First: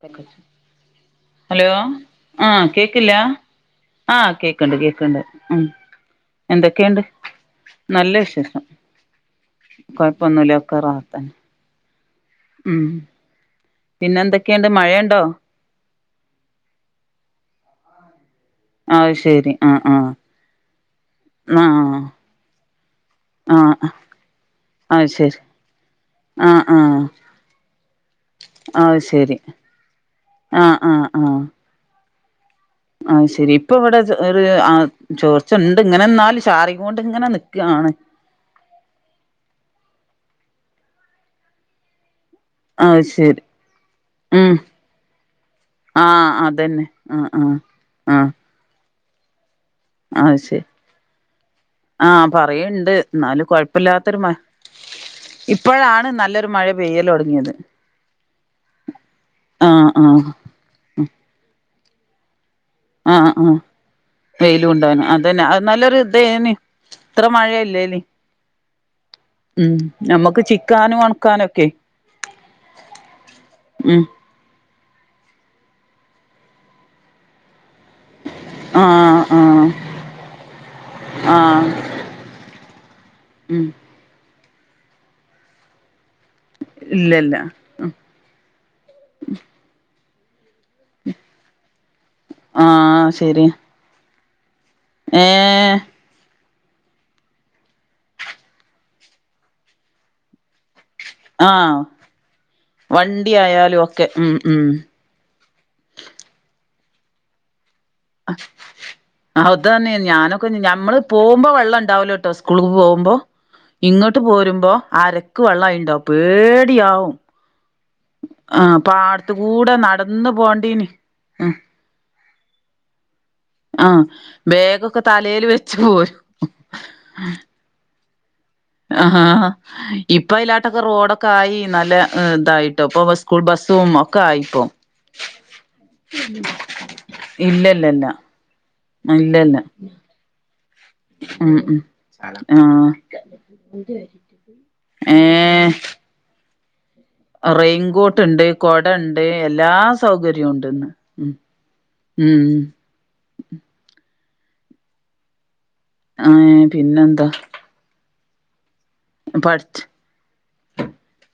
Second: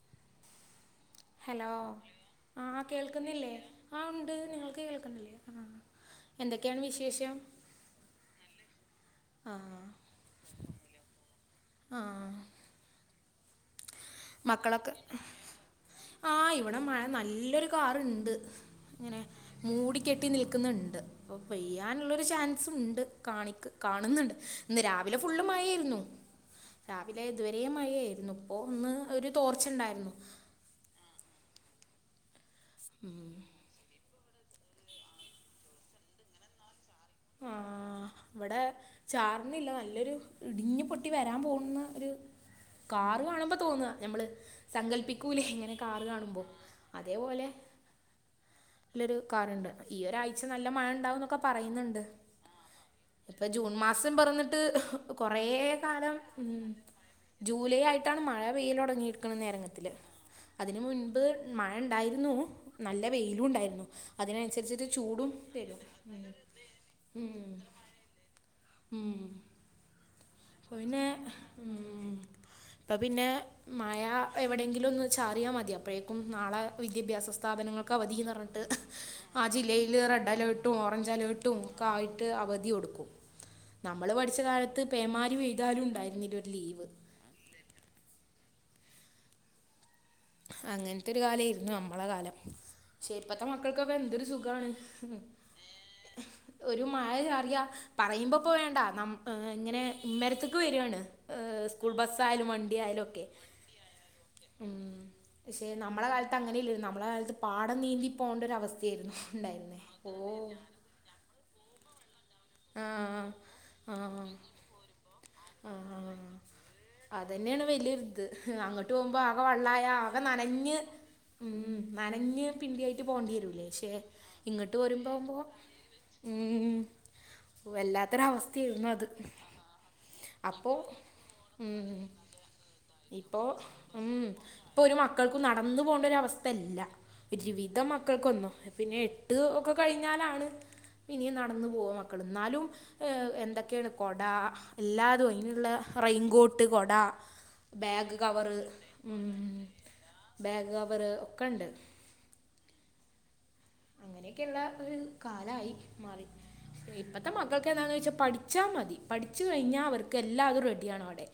പെങ്കൊച്ച് hello ആഹ് കേൾക്കുന്നില്ലേ? ആഹ് ഉണ്ട്. കേക്ക്ണ്ട് നിങ്ങൾക്ക് കേക്ക്ണ്ട് കേൾക്കുന്നില്ലേ? ഉം ആഹ് എന്തൊക്കെയാണ് എന്തൊക്കെയുണ്ട് വിശേഷം? നല്ല വിശേഷം ആഹ് ഇപ്പൊന്നുല്ലാ ഒക്കെ റാഹത്തന്നെ ആഹ് ആഹ് ഉം പിന്നെ എന്തൊക്കെയുണ്ട് മക്കളൊക്കെ മഴയുണ്ടോ ആഹ് ഇവടെ മഴ നല്ലൊരു കാറ്ണ്ട് അത് ഇങ്ങനെ ശരി ആഹ് മൂടി ആഹ് കെട്ടി നിൽക്കുന്നുണ്ട് അപ്പൊ ആഹ് പെയ്യാനുള്ളരു ചാൻസ്‌ണ്ട് കാണിക് ആഹ് കാണുന്നുണ്ട് ഇന്ന് അത് രാവിലെ ശരി ഫുള്ള് മഴയേര്ന്നു ആഹ് ആഹ് രാവിലെ ഇതുവരേം മഴയായിരുന്നു ഇപ്പൊ ഒന്ന് അത് ഒരു ശരി തോർച്ചണ്ടായിരുന്നു ആഹ് ആഹ് ആഹ് ആഹ് അത് ശരി ഇപ്പ ഇവടെ ചൊ ഒര് ആഹ് ചോർച്ചണ്ട് ഇങ്ങനെ ഇന്നാലും ചാറി ക്കോണ്ട്ങ്ങനെ നിക്കാണ് ഇവടെ ചാറ്ണില്ല. നല്ലൊരു ഇടിഞ്ഞു പൊട്ടി വരാൻ പോകുന്ന ഒര് അത് കാറ് ശരി കാണുമ്പോ തോന്നാ നമ്മള് ഉം സങ്കല്പിക്കൂലേ ഇങ്ങനെ കാറ് ആഹ് കാണുമ്പോ അതന്നെ ആഹ് അതേപോലെ ആഹ് ആഹ് ല്ലൊരു കാറ് ണ്ട് ഈ അത് ഒരാഴ്ച ശരി നല്ല മഴ ഉണ്ടാവുംന്നൊക്കെ പറയുന്നുണ്ട് ആഹ് പറയ്ണ്ട് എന്നാലും ഇപ്പം ജൂൺ മാസം കൊഴപ്പല്ലാത്തൊരു മ പിറന്നിട്ട് കൊറേ ഇപ്പഴാണ് കാലം നല്ലൊരു ഉം മഴ പെയ്യല് തൊടങ്ങിയത് ജൂലൈ ആയിട്ടാണ് മഴ പെയ്യൽ തുടങ്ങിരിക്കുന്നത് ആഹ് നേരംഗത്തില് ആഹ് അതിനു മുൻപ് മഴ ഉണ്ടായിരുന്നു നല്ല ആഹ് വെയിലും ആഹ് ഉണ്ടായിരുന്നു വെയിലും അതിനനുസരിച്ചിട്ട് ഉണ്ടാനും ചൂടും അതന്നെ അത് തരും നല്ലൊരു ഉം ഇതേനി ഇത്ര മഴ ഇല്ലേനി ഉം നമ്മക്ക് അപ്പൊ ചിക്കാനും ഒണക്കാനു ഒക്കെ ഇപ്പ പിന്നെ മഴ എവിടെയങ്കിലും ഒന്ന് ചാറിയാ മതി അപ്പഴേക്കും നാളെ വിദ്യാഭ്യാസ സ്ഥാപനങ്ങൾ ക്കവധിന്ന് പർഞ്ഞിട്ട് ആഹ് ആ ആഹ് ജില്ലയിൽ റെഡ് അലേർട്ടും ഓറഞ്ച് അലേർട്ടും ആഹ് ഒ ക്കായിട്ട് അവധി കൊടുക്കും ഉം നമ്മള് പഠിച്ച കാലത്ത് പേമാരി പെഴ്താലും ഉണ്ടായിരുന്നില്ലൊ ഇല്ല ഇല്ല അങ്ങൻത്തെ ഒരു കാലേരുന്നു നമ്മളെ കാലം. ആഹ് ക്ഷേ ഇപ്പത്തെ ശെരിയാ മക്കൾക്കൊക്കെന്തൊരു സുഖാണ് ഉം ഏഹ് ഒരു മഴ ചാറിയാ പറയുമ്പോ പ്പോ വേണ്ട നമ് ഇങ്ങനെ ഇമ്മരത്ത്ക്ക് വരാണ് ഏഹ് ആഹ് സ്കൂൾ ബസ്സ് ആയാലും വണ്ടി ആയാലും ഒക്കെ. ഉം പക്ഷെ നമ്മടെ കാലത്ത് അങ്ങനെയില്ല നമ്മുടെ കാലത്ത് പാടം നീന്തി പോകേണ്ട ഒരു അവസ്ഥയായിരുന്നു ആഹ് അത് ഉണ്ടായിരുന്നേ തന്നെ ഓ ഞാനൊക്കെ ഞമ്മള് പോകുമ്പോ വെള്ളം ഉണ്ടാവല്ലോ കേട്ടോ സ് സ്കൂളക്ക് ആ പോകുമ്പോൾ ആ ഇങ്ങോട്ട് പോരുമ്പം അരക്ക് ആ വെള്ളമണ്ടാവും പേടിയാവും അതന്നെയാണ് വലിയൊരിത് ആഹ് അങ്ങോട്ട് പോകുമ്പോൾ പാടത്ത ആകെ കൂടെ വെള്ളമായ ആകെ നടന്ന്‌ നനഞ്ഞ് പോണ്ടീനി ഉം നനഞ്ഞ് പിണ്ടി ആയിട്ട് പോകേണ്ടി വരും ആഹ് ബേഗൊക്കെ തലൽ വെച്ച് പോരും ഓ വല്ലാത്തൊരവസ്ഥ ആഹ് ഇപ്പയിലാട്ടൊക്കെ റോഡൊക്കെ ആയി നല്ല ഏഹ് ഇതായി് ഇപ്പോ ഉം ഇപ്പൊ ഒരു മക്കൾക്കും നടന്നു പോണ്ട ഒരു അവസ്ഥല്ല ഒരുവിധം ഇല്ലല്ലല്ല മക്കൾക്കൊന്നും പിന്നെ എട്ട് ഇല്ലല്ല ഒക്കെ കഴിഞ്ഞാലാണ് പ്പഇനിയും ഉം നടന്നു ഉം പോക മക്കൾ ആ ന്നാലും ഏഹ് എന്തൊക്കെയാണ് കൊട ഏ എല്ലാതും അയിനുള്ള റെൈയിൻകോട്ട് കൊട ബാഗ് റെയിൻകോട്ട് ഉണ്ട് കവറ് കൊടണ്ട് എല്ലാ സൗകര്യവും ഉണ്ട് ബാഗ് ഇന്ന് കവറ് ഉം ഒക്കെ ഉണ്ട് ഉം അങ്ങനെയൊക്കെയുള്ള ഒരു കാലായി മാറി ആ പിന്നെന്താ ഇപ്പത്തെ മക്കൾ‌ക്ക്‌ ക്കെന്താന്ന് ചോയിച്ചാ പഠിച്ചാ മതി പഠിച്ചു പഠിച്ച് കഴിഞ്ഞാൽ അവർക്ക് എല്ലാതും റെഡിയാണവിടെ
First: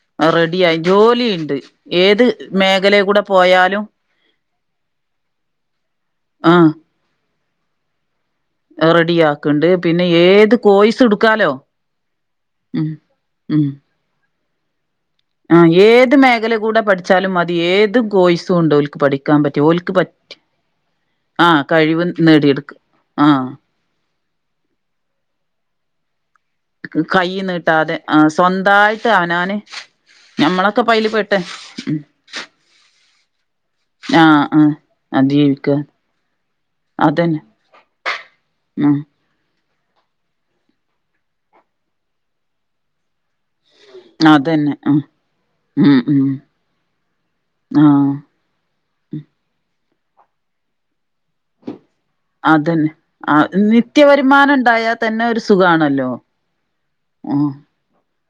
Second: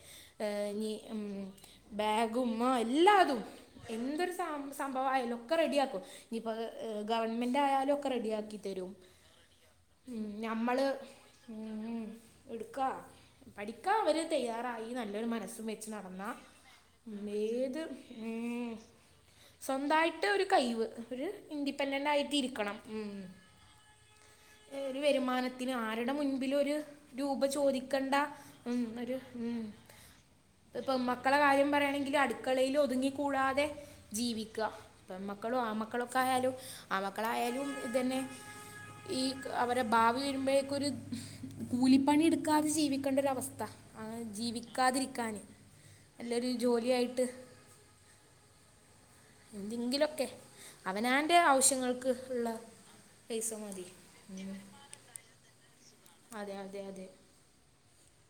ഏഹ് റെഡിയായി ഇനി ഉം ജോലിയുണ്ട് ഏത് ബാഗും ആഹ് മേഖലേ കൂടെ എല്ലാതും പോയാലും എന്തൊരു താം സംഭവായാലും ഒക്കെ റെഡിയാക്കും ആ ഇനിയിപ്പോഅത് ഏഹ് ഗവൺമെന്റ് ആയാലും ഒക്കെ റെഡിയാക്കി തരും റെഡിയാക്ക്ണ്ട് പിന്നെ ഉം ഏത് നമ്മള് കോഴ്സ് എടുക്കാലോ ഉം ഇടുക്ക ഉം ഉം പഠിക്കാൻ അവര് തയ്യാറായി നല്ലൊരു മ ആ മനസ്സും വച്ച് ഏത് നടന്ന മേഖല കൂടെ ഉം പഠിച്ചാലും മതി ഏത് കോഴ്സും ഉണ്ട് ഏഹ് ഓൽക്ക് പഠിക്കാൻ പറ്റിയ ഓൽക്ക് സ്വന്തായിട്ട് പറ്റി ഒരു കഴിവ് ഒരു ആ കഴിവ് ഇൻഡിപെൻഡൻറ് ആയിട്ട് നേടിയെടുക്ക ഇരിക്കണം ഉം ആ ഒരു വരുമാന ത്തിന് ആരുടെ മുൻപിലൊരു കൈ രൂപ നീട്ടാതെ ചോദിക്കേണ്ട ആ ഉം സ്വന്തായിട്ട് ഒരു അവനാന് ഉം ത് ഞമ്മളൊക്കെ പ്പയില് പെട്ട് പ്പമ്മക്കളെ കാര്യം ഉം പറയാണെങ്കില് അടുക്കളയില് ഒതുങ്ങിക്കൂടാതെ ആ ആ ജീവിക്കാ ആ പെൺമക്കളും ജീവിക്ക ആൺ മക്കളൊക്കെ ആയാലും ആ അതന്നെ മക്കളായാലും ഇതുന്നെ ഉം ഈ അവരെ ഭാവി വരുമ്പോഴേക്കൊരു കൂലിപ്പണി എടുക്കാതെ ജീവിക്കേണ്ടൊരവസ്ഥ അതന്നെ ഉം ജീവിക്കാതിരിക്കാന് ഉം ഉം നല്ലൊരു ജോലിയായിട്ട് ആഹ് എന്തെങ്കിലൊക്കെ അവനാന്റെ ആവശ്യങ്ങൾക്ക് ഉള്ള അതന്നെ ആഹ് പൈസ മതി നിത്യ വരുമാനം ഇണ്ടായാൽ തന്നെ ഒരു സുഖാണല്ലോ അതെ അതെ അതെ ആഹ്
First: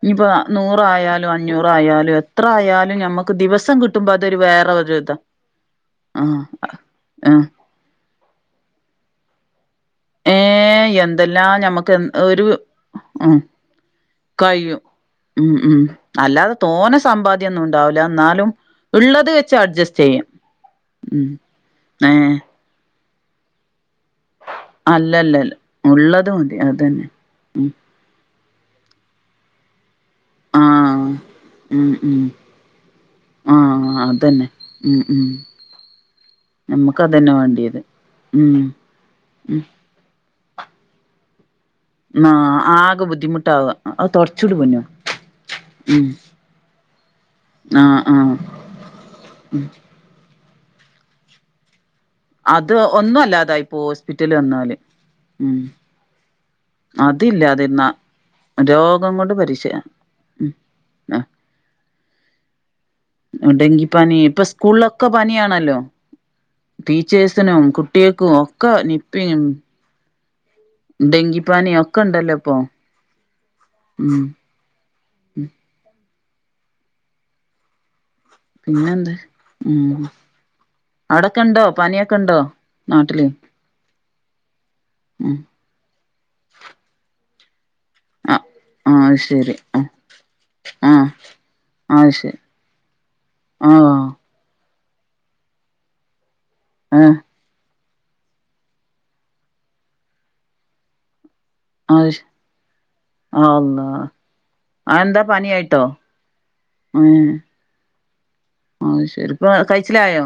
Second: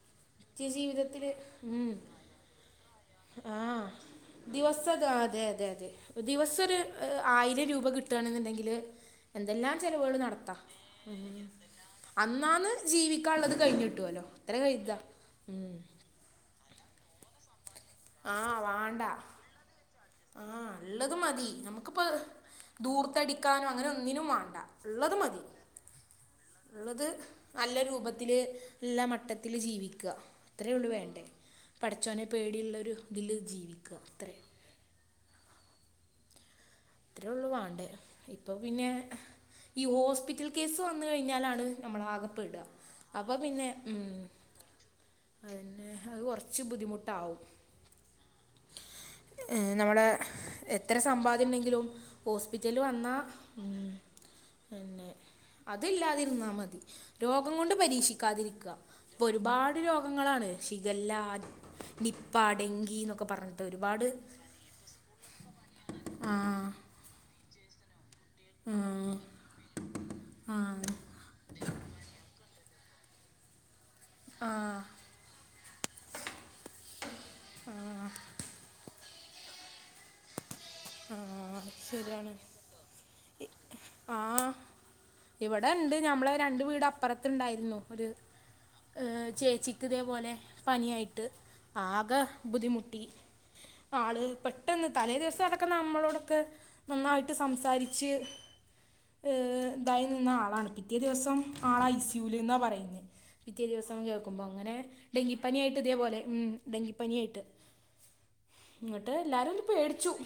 ഇനിയിപ്പോ നിത്യ നൂറായാലും അഞ്ഞൂറായാലും എത്ര ആയാലും ഞമ്മക്ക് ദിവസം ആഹ് കിട്ടുമ്പോ അതൊരു വേറെ ഒരു ദിവസംത് ഇതാ ആഹ് അതെ അതെ അതെ ആഹ് ദിവസം ഒരു ഏഹ് ആഹ് ആയിരം രൂപ കിട്ട് ട്ടാണെന്ന്ണ്ടെങ്കില് എന്തെല്ലാം ചെലവുകൾ നടത്താ ഏഹ് എന്തെല്ലാം ഞമ്മക്ക് ഒരു അന്നാന്ന് ഉം ജീവിക്കാള്ളത് കഴിഞ്ഞിട്ടോല്ലോ അത്ര കഴിയും കര്താ ഉം അല്ലാതെ തോന സമ്പാദ്യംഒന്നും ഉണ്ടാവില്ല എന്നാലും ഉള്ളത് വെച്ച് അഡ്ജസ്റ്റ് ചെയ്യും. ആഹ് ഉള്ളത് ഉം മതി നമുക്കിപ്പ ഏഹ് ദൂർത്തടിക്കാനും അങ്ങനെ ഒന്നിനും വാണ്ട ഇള്ളത് മതി അല്ലല്ലല്ല ഉള്ളത് മതി അതന്നെ ഇള്ളത് ഉം നല്ല രൂപത്തില് ഇല്ല മട്ടത്തില് ജീവിക്കാ അത്രേ ഉള്ളൂ ആഹ് വേണ്ടേ ഉം ഉം പഠിച്ചോനെ പേടിയുള്ളരു ഇതില് ആഹ് ജീവിക്കാ അത്രേം അതന്നെ ഉം ഉം നമുക്ക് ഇത്രേ അതന്നെ ഉള്ളൂ വാണ്ടിയത് വേണ്ടേ ഉം ഇപ്പോൾ പിന്നെ ഉം ഈ ഹോസ്പിറ്റൽ കേസ് വന്ന് കഴിഞ്ഞാലാണ് നമ്മളാകെ ആ പെടാ ആകെ അപ്പൊ പിന്നെ ബുദ്ധിമുട്ടാവ ഉം അത് തൊടച്ചൂട് പൊന്നോ അതന്നെ ഉം അത് കുറച്ച് ബുദ്ധിമുട്ടാവും. ആഹ് ആഹ് ഏഹ് നമ്മള എത്ര സമ്പാദ്യം ഇണ്ടെങ്കിലും അത് ഹോസ്പിറ്റല് വന്നാ ഒന്നും അല്ലാതായിപ്പോ ഉം ഹോസ്പിറ്റല് വന്നാല് പിന്നെ ഉം അതില്ലാതിരുന്നാ മതി രോഗം കൊണ്ട് അതില്ലാതിരുന്ന പരീക്ഷിക്കാതിരിക്കാ രോഗം ഇപ്പൊ കൊണ്ട് പരീക്ഷ ഒരുപാട് രോഗങ്ങളാണ് ഉം ശിഖല്ലാ ആഹ് നിപ്പ ഡെങ്കി എന്നൊക്കെ പറഞ്ഞിട്ട് ഒരുപാട് ഡെങ്കിപ്പനി ഇപ്പൊ സ്കൂളിലൊക്കെ പനിയാണല്ലോ ആഹ് ടീച്ചേഴ്സിനും കുട്ട്യാക്കും ഒക്ക ആ നിപ്പേണ് ഡെങ്കിപ്പനീം ഒക്കെണ്ടല്ലോ ഇപ്പൊ ഉം ആഹ് ആഹ് പിന്നെന്ത് ഉ ആ ശരിയാണ് ഉണ്ടോ നാട്ടില് ഇ ആ ഉം ഇവിടെ ഇവിടെ ഉണ്ട് നഞമ്മള രണ്ട് വീട് അപ്പുറത്തുണ്ടായിരുന്നു ഒരു ആ ആ ഇ അത് ഏ ശരി ആ ചേച്ചിക്കതേ പോലെ ആ പനിയായിട്ട് അത് ആകെ ശരി ബുദ്ധിമുട്ടി ആ ആള് പട്ട പെട്ടെന്ന് തലേ ദിവസടക്കുനമ്മളോടൊക്കെ ഏ നന്നായിട്ട് സംസാരിച്ച് ഏ ഇതായി നിന്ന ആളാണ് പിറ്റേ ദിവസം ആളാ അത് ശ ഐസൂലന്നാ പറയുന്നെ പിറ്റേ അള്ളാ ദിവസം കേൾക്കുമ്പോ അങ്ങനെ അതെന്താ ഡെങ്കിപ്പനിയായിട്ട് പനിയായിട്ടോ ഇതേപോലെ ഉ ഏ ഡെങ്കിപ്പനിയായിട്ട് അത് ന്ന്ട്ട് ശരി ഇപ്പൊ എല്ലാരും ഒന്ന് പേടിച്ചു കഴിച്ചിലായോ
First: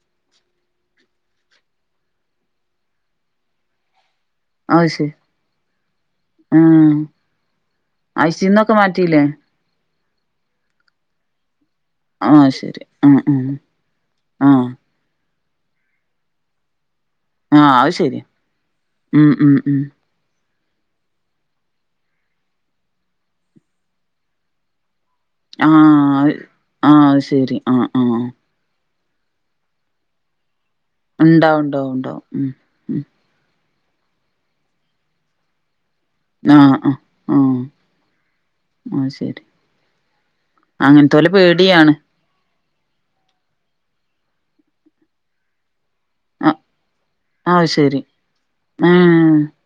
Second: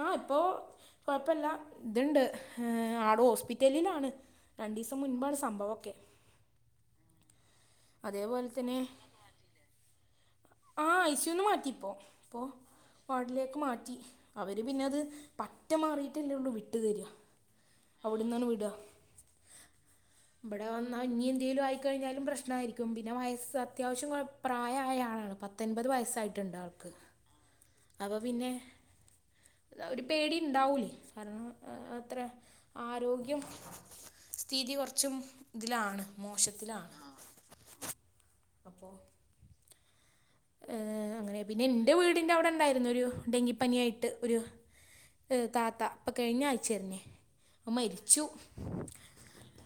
ആഹ ഇപ്പോകൊഴപ്പില്ല ഇതുണ്ട് ആട് ഹോസ്പിറ്റലിലാണ് അത് രണ്ടീസം ശരി മുൻപാണ് സംഭവൊക്കെ ആ അതേപോലെ ഐസിന്നൊക്കെ തന്നെ മാറ്റിയില്ലേ ആ ഐസൂന്ന് മാറ്റിപ്പോ ആ ഇപ്പോ ശരി ആ ഉം വാർഡിലേക്ക് മാറ്റി ആ അവര് പിന്നെ അത് പറ്റ മാറീട്ടല്ലുള്ളു വിട്ടു തര ആ അത് ശരി അവിടന്നണ് വിട ഉം ഉം ഉം ഇവിടെ വന്ന ഇനിഎന്തേയിലും ആയിക്കഴിഞ്ഞാലും പ്രശ്ന യിരിക്കും പിന്നെ വയസ്സ് അത്യാവശ്യം കൊഴ പ്രായയ ആളാണ് ആഹ പത്തൊൻപത് ആഹ ആഹ് അ ശരി ആഹ ആഹ അപ്പോ പിന്നെ ഒരു പേടി ഉണ്ടാവൂലേ ഉണ്ടാവുണ്ടാവും ഉണ്ടാവും ഉ ആരോഗ്യം സ്ഥിതി കുറച്ചും ഇതിലാണ് ആ ആ മോശത്തിലാണ് ആ അപ്പോ അത് ശരി ഏ അങ്ങനത്തോലെ അങ്ങനെ പേടിയാണ് പിന്നെന്റവീട് ൻ്റെ അവിടെണ്ടായിരുന്നു ഒരു ഡെങ്കിപ്പനിയായിട്ട് ഒരു താത്ത ഇപ്പൊ കഴിഞ്ഞ അ ആഴ്ച്ച ന്നേ അത് അ ശരി മരിച്ചു ഏ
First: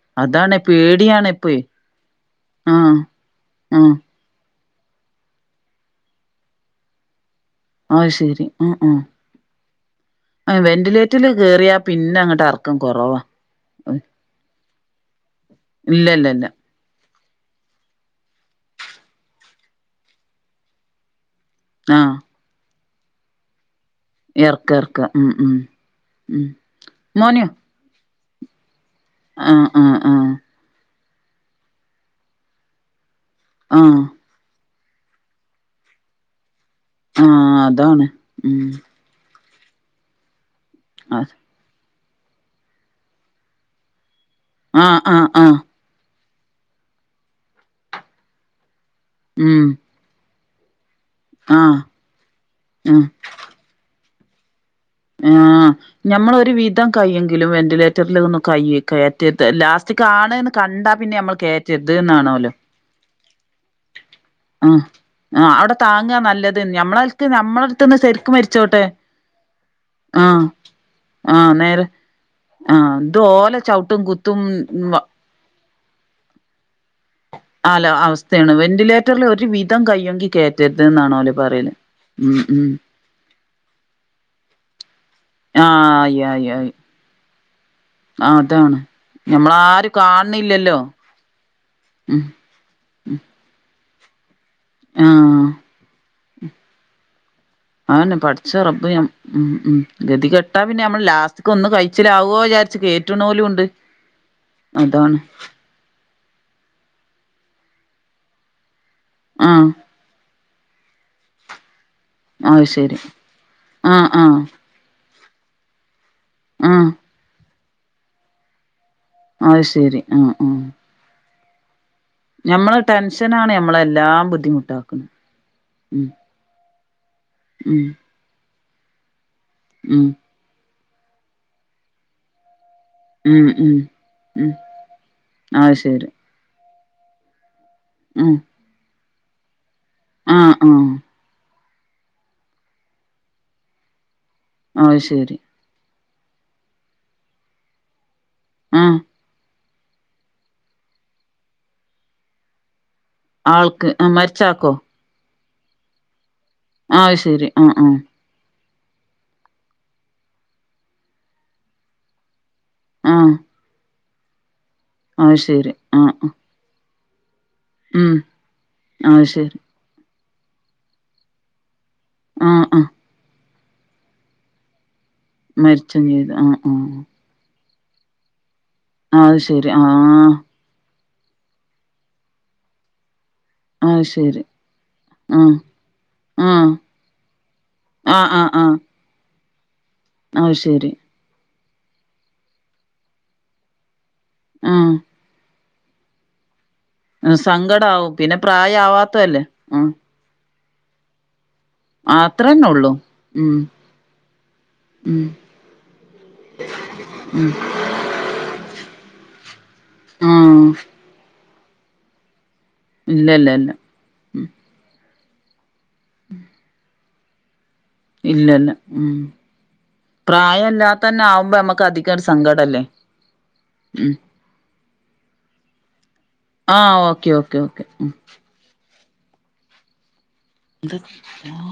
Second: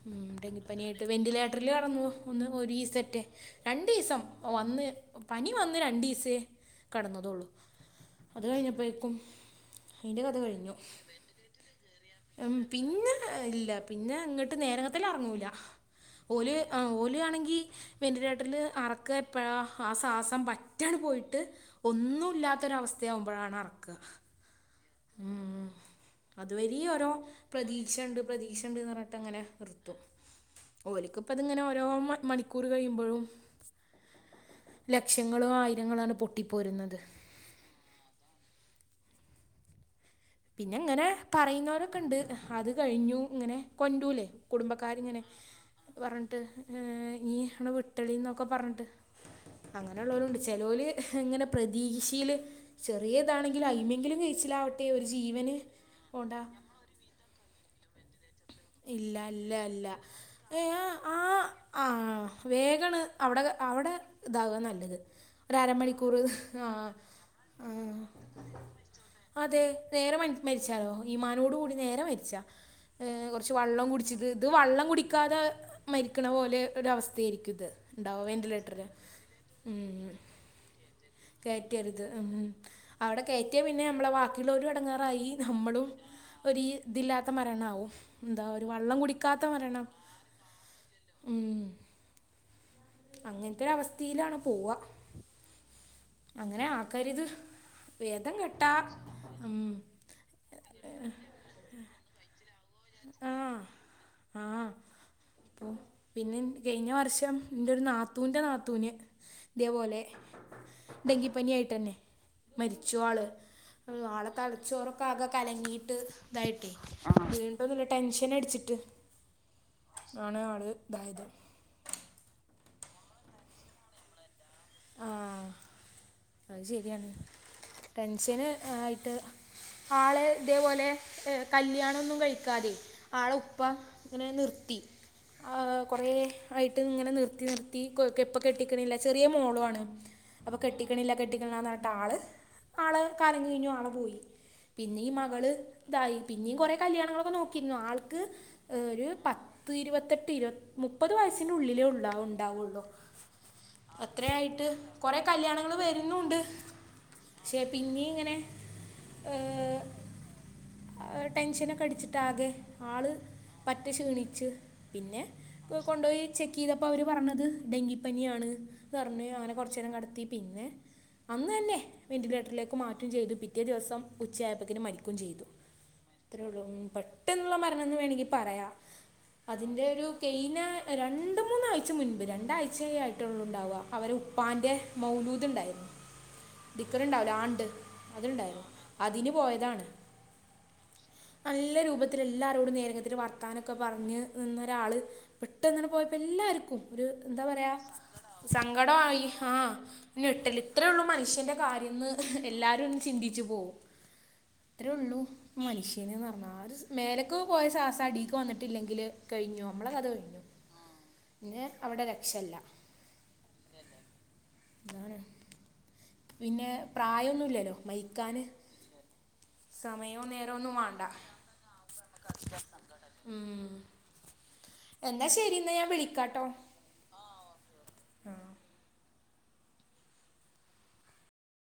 ഉ അതാണ് ടെങ്കിപ്പനായിട്ട് പേടിയാണ് ഇപ്പേ വെന്റിലേറ്ററില് കടന്നു ഒന്ന് ആഹ് ഒറീസറ്റെ ആഹ് രണ്ടീസം വന്ന് പനി വന്ന് രണ്ടീസേ കടന്നതള്ളു അത് ശരി ആ കഴിഞ്ഞപ്പോയക്കും അയിന്റെ കഥ ആ കഴിഞ്ഞു വെന്റിലേറ്ററിൽ കേറിയാ പിന്നെ അങ്ങട്ട് ഉം എറക്കം പിന്നെ കൊറവാ ഇല്ല പിന്നെ ഇങ്ങിട്ട് നേരങ്ങത്തില റങ്ങൂല ഇല്ലല്ല ഓല് ഓല ആണെങ്കിൽ വെന്റിലേറ്ററില് അറക്കപ്പഴാ ആസ് ശ്വാസം പറ്റാൻ പോയിട്ട് ആഹ് ഒന്നു ഇല്ലാത്തൊരവസ്ഥയാവുമ്പോഴാണറക്ക ഇറക്കാ ഉം അതുവരെ ഓരോ പ്രതീക്ഷണ്ട് പ്രതീക്ഷണ്ട്ന്ന് പറ ആഹ ആഹ് ആഹ ഓല്ക്ക്പ്പതിങ്ങനെ ഓരോ മണിക്കൂർ കഴിയുമ്പോഴും ആഹ ലക്ഷങ്ങളോ ആയിരങ്ങളാണ് പൊട്ടിപ്പോരുന്നത് ആഹ അതാണ് ഉ പിന്നെ ഇങ്ങനെ ആഹ് പറയുന്നവരൊക്കെണ്ട് അത് കഴിഞ്ഞു ഇങ്ങനെ കൊണ്ടരൂല്ലേ കുടുംബക്കാരിങ്ങനെ ആഹ് ആഹ് പറഞ്ഞിട്ട് ഏ ഇനി വിട്ടളി എന്നൊക്കെ പറഞ്ഞിട്ട് ഉം അങ്ങനെ ഉള്ളവരുണ്ട് ചിലോല് ഇങ്ങനെ ആഹ് പ്രതീക്ഷീല് ഉം ചെറിയതാണെങ്കിൽ അയിമെങ്കിലും കഴിച്ചിലാവട്ടെ ഒരു ആ ജീവന് പോണ്ട ഞമ്മളൊരു വീതം കയ്യെങ്കിലും വെന്റിലേറ്റ ലേറ്ററി ലൊന്നു കൈ ഇല്ല കയറ്റത് ഇല്ല ഇല്ല ലാസ്റ്റക്കാണ്ന്ന് ഏ കണ്ടാ ആ പിന്നെ നമ്മൾ ആ കയറ്റരുത് എന്നാണല്ലോ വേഗമാണ് അവിടെ അവിടെ ഇതാക ആഹ് നല്ലത് ആഹ് അവിടെ താങ്ങാ ഒരരമണിക്കൂറ് നല്ലത് ആ ഞമ്മളടുത്ത് ആ ഞമ്മളടുത്ത്ന്ന് ശരിക്കും മരിച്ചോട്ടെ അതെ നേരെ മരി ആഹ് മരിച്ചാലോ ഈമാനോട് കൂടി നേരെ മരിച്ചാ ആഹ് ഇത് ഓലെ വെള്ളം ചവിട്ടും കുടിച്ചിത് കുത്തും ഇത് വെള്ളം കുടിക്കാതെ മരിക്കണ പോലെ ഒരവസ്ഥയായിരിക്കും ഇത് അല്ല ഉണ്ടാവുക അവസ്ഥയാണ് വെന്റിലേറ്ററിൽ ഒരു വിധം കഴിയെങ്കിൽ കയറ്റരുതെന്നാണ് ഓര് പറയൽ കയറ്റരുത് മ് ഉം. മ് അവിടെ കയറ്റിയാൽ പിന്നെ നമ്മളെ ബാക്കിയുള്ളൊരും ഇടങ്ങാറായി ആഹ് നമ്മളും ആയി ആയി ഒരു ആയി തില്ലാത്ത മരണാവും ആഹ് ന്താ ഒരു അതാണ് വള്ളം കുടിക്കാത്ത മരണം ഞമ്മളാരും കാണില്ലല്ലോ ഉം ഉം അങ്ങനത്തെരുവസ്ഥയിലാണ് പോവ ആഹ അങ്ങനെ ആക്കരിത് അതന്നെ പടച്ചറബ്ബ് മ് മ് ഗതിക്കെട്ടാൽ പിന്നെ നമ്മൾ ലാസ്റ്റ് ക്കൊന്ന് കഴിച്ചിലാവോ വിചാരിച്ച് കേറ്റ്ണോലും ആഹ് ഉണ്ട് അതാണ് പിന്നേം കഴിഞ്ഞ വർഷം എന്റൊരു നാത്തൂന്റെ നാത്തൂന് ആഹ് ഇതേപോലെ ഡെങ്കിപ്പനി ആയിട്ടെന്നെ അത് മരിച്ചു ശരി ആള് ആഹ് ആളെ ആഹ് തളച്ചോറ ക്കാകെ കലങ്ങീട്ട് ഇതായിട്ടെ ആഹ് വീണ്ടൊന്നുമല്ല ടെൻഷൻ അടിച്ചിട്ട് അത് ശരി ആഹ് ആണ് ആഹ് ആള് ദായത് ഞമ്മളെ ടെൻഷനാണ് ഞമ്മളെ എല്ലാം ബുദ്ധിമുട്ടാക്കുന്നത് ആ അത് ശെരിയാണ് മ് ടെൻഷൻ ആയിട്ട് ഉം ആളെ അതെപോലെ കല്യാണമൊന്നും കഴിക്കാതെ ആളെ ഉം ഉപ്പ ഉം ഇങ്ങനെ ഉം നിർത്തി ഹ് അത് ശരി കുറേ ആയിട്ട് ഇങ്ങനെ നിർത്തി നിർ ഉം ത്തികോർകിപ്പ കെട്ടികിണിക്കില്ല ചെറിയ മോളുമാണ് ആഹ് അപ്പൊ ആഹ് കെട്ടിക്കിണില്ല കെട്ടിക്കനില്ല ആള് ആള് കാളഞ്ഞിനു ആള് പോയി അത് പിന്നെ ഈ ശരി മകള് തായി പിന്നെയും കുറേ കല്യാണങ്ങളൊക്കെ നോക്കിരുന്നു ആൾക്ക് ആഹ് ഒരു പത്ത് ത്ത് ഇരുപത്തെട്ട് ഇരു മുപ്പത് വയസ്സിന്റെ ഉള്ളിലെ ഉണ്ടാണ്ടാഒള്ളൂ ആൾക്ക് ആഹ് മരിച്ചാക്കോ കൊറെ കല്യാണങ്ങൾ വരുന്നുണ്ട് അത് ശരി ക്ഷെ ആഹ് ആഹ് പിന്നെങ്ങനെ ഏ ടെൻഷനൊക്കെ അടിച്ചിട്ടാകെ ആള് ആഹ് പറ്റ റ്റേ ക്ഷീണിച്ച് പിന്നെ അത് ശരി കൊണ്ടൊയി ആഹ് ചെ ക്കെയിതപ്പോ അവര് പറഞ്ഞത് ഉം ഡെങ്കിപ്പനിയാണ് അത് പറഞ് ശരി കുറച്ചേരം കിടത്തി പിന്നെ അന്നന്നെ ആഹ് വെന്റിലേറ്ററിലേക്ക് ആഹ് മാറ്റും ചെയ്ത് പിറ്റേ ദിവസം ഉച്ചയായപ്പത്തിനും മരിക്കുകയും ചെയ്തു മരിച്ചും ചെയ്തു ആ അത്രയുള്ളൂ പ പെട്ടെന്നുള്ള മരണം എന്ന് വേണമെങ്കിൽ പറയാം ആ അത് ശരി അതിന്റെ ആ ഒരു കഴിഞ്ഞ രണ്ട് മൂന്നാഴ്ച മുൻപ് രണ്ടാഴ്ച ആയിട്ടുള്ള ഉണ്ടാവുക അത് അവരെ ശരി ഉപ്പാന്റെ ആ മൗലൂദ് ഉണ്ടായിരുന്നു ആ ദിക്കറ് ഉണ്ടാവല്ലോ ആണ്ട് ആ അതു ആ ആ ണ്ടായിരുന്നു അതിനുപോയതാണ് അത് ശരി നല്ല രൂപത്തിൽ എല്ലാരോടും നേരത്തന്നെ വർത്താനൊക്കെ പറഞ്ഞ് ആ നിന്നൊരാള് പെ ട്ടന്ന്‌ങ്ങനെ പോയപ്പോ എല്ലാർക്കും ഒരു എന്താ പറയാ സങ്കടാവും പിന്നെ സങ്കടമായി പ്രായാവാത്തതല്ലേ ആഹ് ഞെട്ടൽ ഇത്രയുള്ളൂ മനുഷ്യന്റെ കാര്യം ന്ന് ആ അത്രന്നെ എല്ലാരും ഉള്ളൂ ഒന്ന് ചിന്തിച്ചു ഉം പോവും ഇത്രേ ഉള്ളൂ ഉം മനുഷ്യന് പറഞ്ഞാൽ ഒരു മേലക്ക ഉം പോയ ശ്വാസം അടിക്ക് ക്ക് വന്നിട്ടില്ലെങ്കിൽ കഴിഞ്ഞു അമ്മളെ കഥ ആ കഴിഞ്ഞു. ഞ് അവടെ രക്ഷല്ല ഇല്ലല്ല ല്ല അതാണ് പിന്നെ പ്രായൊന്നുല്ലലൊ ഇല്ലല്ല ഉം സമയമോ നേരമോ ഒന്നും വേണ്ട പ്രായല്ലാത്തന്നാവുമ്പ ഞമ്മക്കധികര് സങ്കടല്ലേ ഉം.. ഉം എന്നാ ശരിന്നാ ഞാൻ വിളിക്കാട്ടോ ആഹ് ഓക്കെ ഓക്കേ ഓക്കെ ഉം എന്ത